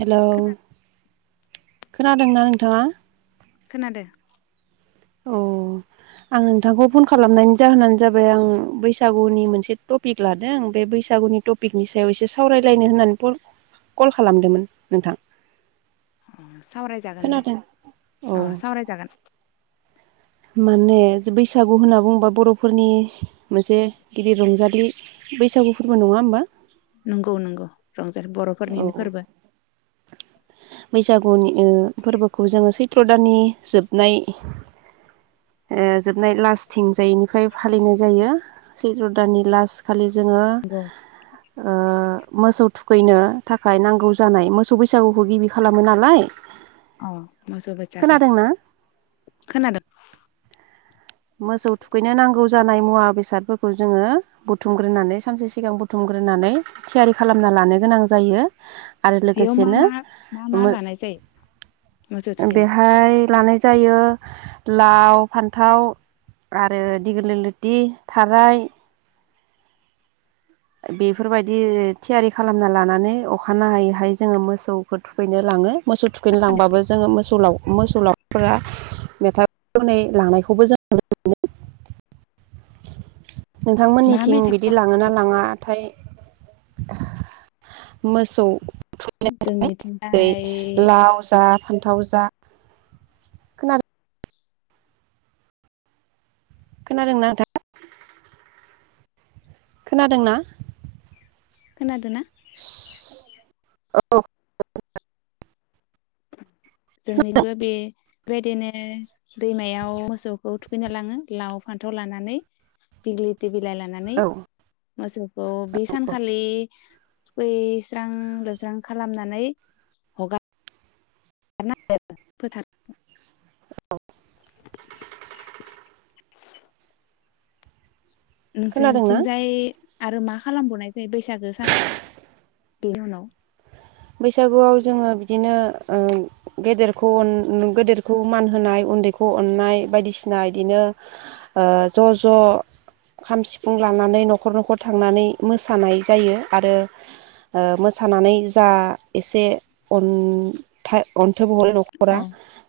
Hello. खोना खोनादोंना नोंथाङा? खोनादों। अ आं नोंथांखौ फन खालामनायनि जाहोनानो जाबाय आं बैसागुनि मोनसे टपिक लादों बे बैसागुनि टपिकनि सायाव एसे सावरायलायनो होननानै फन कल खालामदोंमोन नोंथां। अ सावरायजागोन दे खोनादों औ अ सावरायजागोन। माने बैसागु होनना बुंङोबा बर'फोरनि मोनसे गिदिर रंजालि बैसागु फोरबो नङा होमबा? नंगौ नंगौ। रंजाथ औ बर'फोरनिनो फोरबो। बैसागुनि फोरबोखौ जोङो सैत्र दाननि जोबनाय ओ जोबनाय लास्थिंजायनिफ्राय फालिनाय जायो सैत्र दाननि लास खालि। जोङो नंगौ ओ मोसौ थुखैनो थाखाय नांगौ जानाय मोसौ बैसागुखौ गिबि खालामो नालाय। औ मोसौ बैसागु खोनादोंना खोनादों। मोसौ थुखैनो नांगौ जानाय मुवा बेसादफोरखौ जोङो बुथुमग्रोनानै सानसे सिगां बुथुमग्रोनानै थियारि खालामना लानो गोनां जायो। आरो बेयाव मा लोगोसेनो मा मा मा मो लानाय जायो मोसौ थुखैनायाव बेहाय लानाय जायो लाव फान्थाव। आरो दिगल लोथि थाराय बेफोरबायदि थियारि खालामना लानानै अखानाय हैहाय जोङो मोसौफोर थुखैनो लाङो। मोसौ थुखैनोलांबाबो जोङो मोसौलाव मोसौलाव फोआ मेथाइ खनै लानायखौबो जों नुनो मोनो। मा नोंथांमोननिथिं मेथाइ बिदि लाङोना लाङा? नाथाय मोसौ थुनाय जोंनिथिंजाय जेरै लाव जा फान्थाव जा खोना खोनादोंना नोंथां? खोनादोंना? खोनादोंना? [inaudible] औ जोंनिबो बे बेबायदिनो दैमायाव मोसौखौ थुखैना लाङो लाव फान्थाव लानानै दिग्लि बिलाइ लानानै। औ माजो औ बे सानखालि खैस्रां लोबस्रां खालामनानै हगार [unintelligible] फोथार खोनादोंना? नोंसोरथिंजाय आरो मा खालामबावनाय जायो बैसागो सानाव बेनि उनाव? बैसागुआव जोङो बिदिनो ओ गेदेरखौ अन गेदेरखौ मान होनाय उन्दैखौ अननाय बायदिसिना बिदिनो ओ ज' ज' खाम सिफुं लानानै न'खर न'खर थांनानै मोसानाय जायो। आरो ओ मोसानानै जा एसे अन थाय अन थाय हरो न'खरा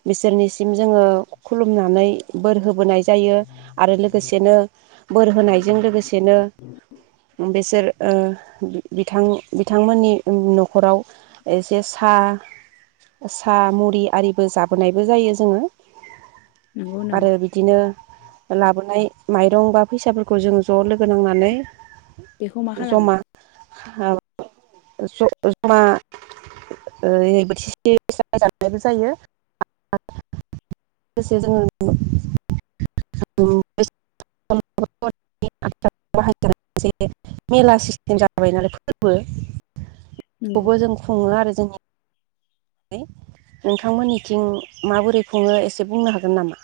बिसोरनि सिम जोङो खुलुमनानै बोर होबोनाय जायो आरो लोगोसेनो बोर होनायजों लोगोसेनो बेसोर ओ बिथां बिथांमोननि न खराव एसे सा सा मुरि आरिबो जाबोनायबो जायो जोङो। नंगौ नामा आरो बिदिनो लाबोनाय माइरं बा फैसाफोरखौ जों ज' लोगो नांनानै बेखौ मा खालामो? हाब ज जमा ओहै बोथिसे जनायबो जायो। [unintelligible] नंगौ खौबो जों खुङो आरो जों नि नोंथांमोननिथिं माबोरै खुङो एसे बुंनो हागोन नामा?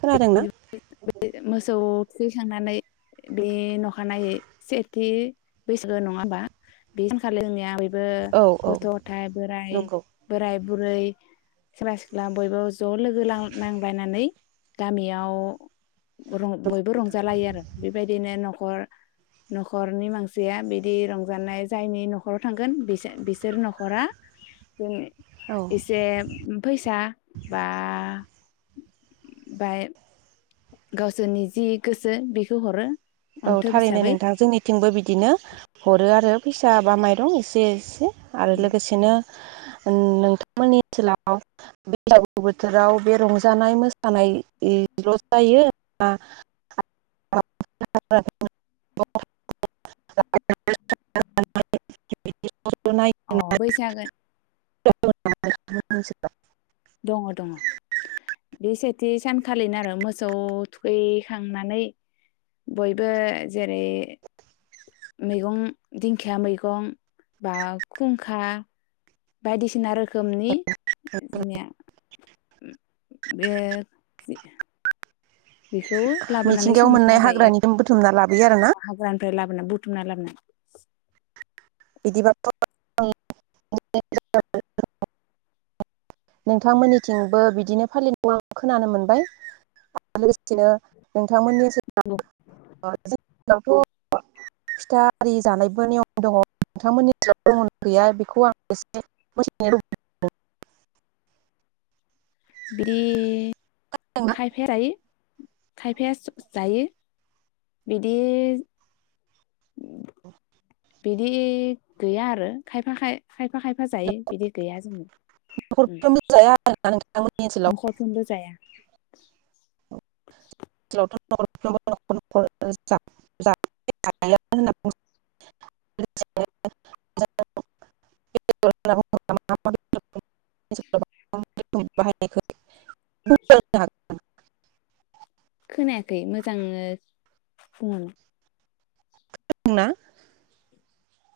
खोनादों ना मोसौ थुखैखांनानै बे अखानायनायै सेथि बैसागो नङा होमबा बेखालि जोंनिया बो औ औ गथ' गथाय बोराय नंगौ बोराय बुरै सेंग्रा सिख्ला बयबो ज' लोगो लां नांबायनानै गामियाव रं बयबो रंजालायो आरो बेबायदिनो न खर नखरनि मानसिया बिदि रंजानाय जायनि न'खराव थांगोन बिसो बिसोर न'खरा जों औ एसे फैसा बा बाय गावसोरनि जि गोसो बेखौ हरो। औ अन्थोब थारैनो हिसाबै नोंथां जोंनिथिंबो बिदिनो। हरो आरो फैसा बा माइरं एसे एसे। आरो लोगोसेनो ओन नोंथांमोननि ओनसोलाव बैसागु बोथोराव बे रंजानाय मोसानायल' जायो ना? [inaudible] [unintelligible] अ बैसागो [unintelligible] दङ' दङ' बे सेथि सानखालिनो आरो मोसौ थुखैखांनानै बयबो जेरै मैगं दिंखिया मैगं बा खुंखा बायदिसिना रो खोमनि जोंनिया उम बे [unintelligible] बेखौ लाबोनानै मिथिंगायाव संना मोननाय हाग्रानिखौ बुथुमना लाबो यो आरो ना। ओमफ्राय लाबोना बुथुमना लाबोनाय [unintelligible] बिदिब' नोंथांमोननिथिंबो बिदिनो फालिनायखौ खोनानो मोनबाय लोगोसेनो नोंथांमोननि [unintelligible] औ। [unintelligible] ओ जोंनावथ' फिथा आरि जानायबो नियम दङ नोंथांमोननियाव दं गैया बेखौ आं एसे मिथिनो लुबैदों। बि लुबैदों खायफाया रायो खायफाया स जायो बिदि बिदि गैया आरो खायफा खायफा खायफा खायफा जायो बिदि गैया जोंनाव ओं। न'खरफ्रोमबो जाया आरोना नोंथांमोननि ओनसोलाव नखरफ्रोमबो जाया। [inaudible] [unintelligible] [unintelligible] खोनायाखै मोजांङो बुं। खोनादोंना?